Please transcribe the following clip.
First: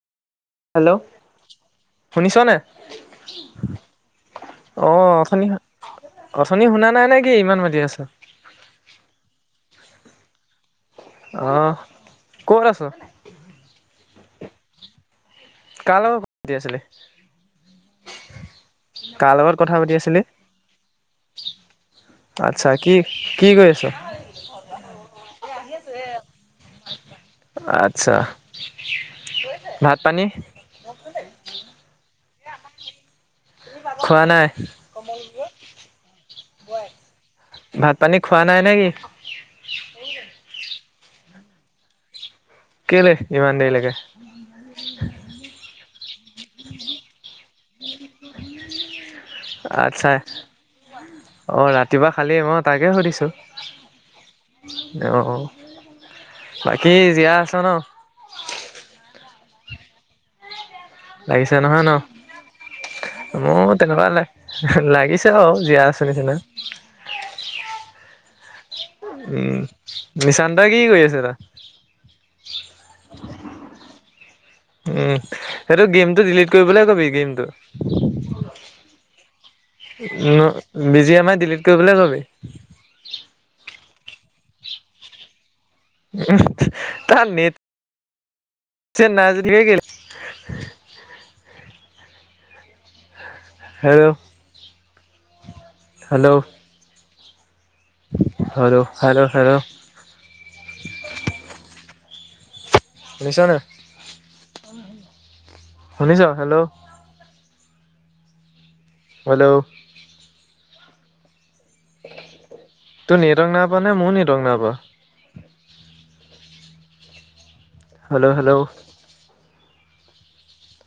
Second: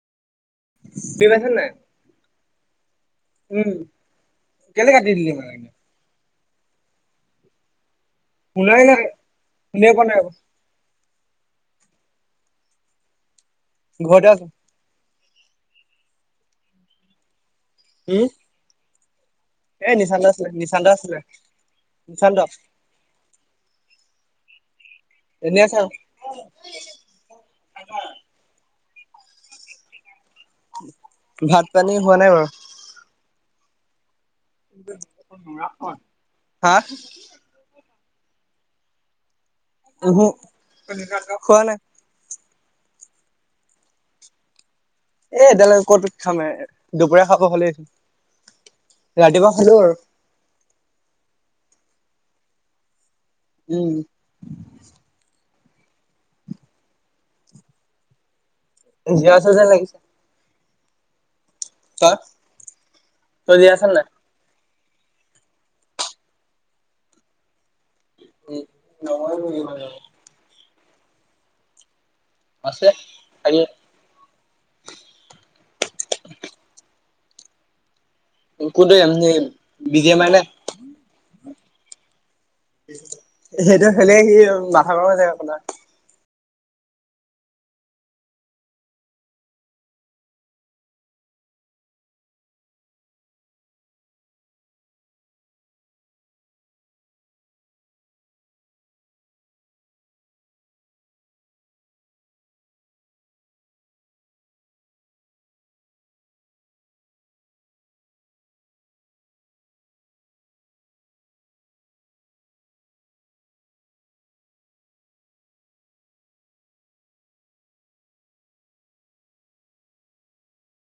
Hello চিনি পাইছা নেনাই? শুনিছ নে? উম। কেলে কাটি অঁ দিলি অথনি মানে অথনি শুনা নাই নে কি ইমান মাতি আছো। শুনাই নাই। শুনিয়ে পোৱা আক অহ, ক'ত আছ? ঘৰতে আছো। কাৰ লগত [inaudible] পাতি আছিলি? কি? কাৰ লগত কথা পাতি আছিলি? দা আছিলে। নিশান্ত আচ্ছা কি- কি কৰি আছ? এনে আচে আও। আচ্ছা ভাত - পানী ভাত- পানী হোৱা নাই বাৰু। খোৱা নাই? [unintelligible] হা ভাত পানী খোৱা নাই নে কি? উহু। খোৱা নাই। কেলে ইমান দেৰিলেকে? এ' এতিয়ালৈকে ক'তোত খামে দুপৰীয়া খাব হ'লেই। ৰাতিপুৱা খালো আৰু। আচ্ছায়ে অহ ৰাত কিবা খালী মই তাকে সুধিছোঁ? উম অঁ বাকী জীয়াই আছ ন? জীয়াই আছ যেন লাগিছে লাগিছে নহয় তই? ন তই মোৰ জীয়াই আছ নাই? তেনেকুৱা লে লাগিছে অ জীয়াই আছে নিচিনা উম উম নিচান্তই কি কৰি আছে তাত আছে [unintelligible] উম সেইটো গেমটো ডিলিট কৰিবলৈ কবি গেমটো কোনটো game [unintelligible] [unintelligible] busy M I delete কৰিবলৈ কবি। সেইটো খেলে সি মাথা গৰম হৈ থাকে [unintelligible] [unintelligible] hello, hello hello hello hello শুনিছ নাই শুনিছ হেল্ল' হেল্ল' তোৰ নেটৱৰ্ক নাই পোৱানে মোৰ নেটৱৰ্ক নাইপোৱা হেল্ল' হেল্ল'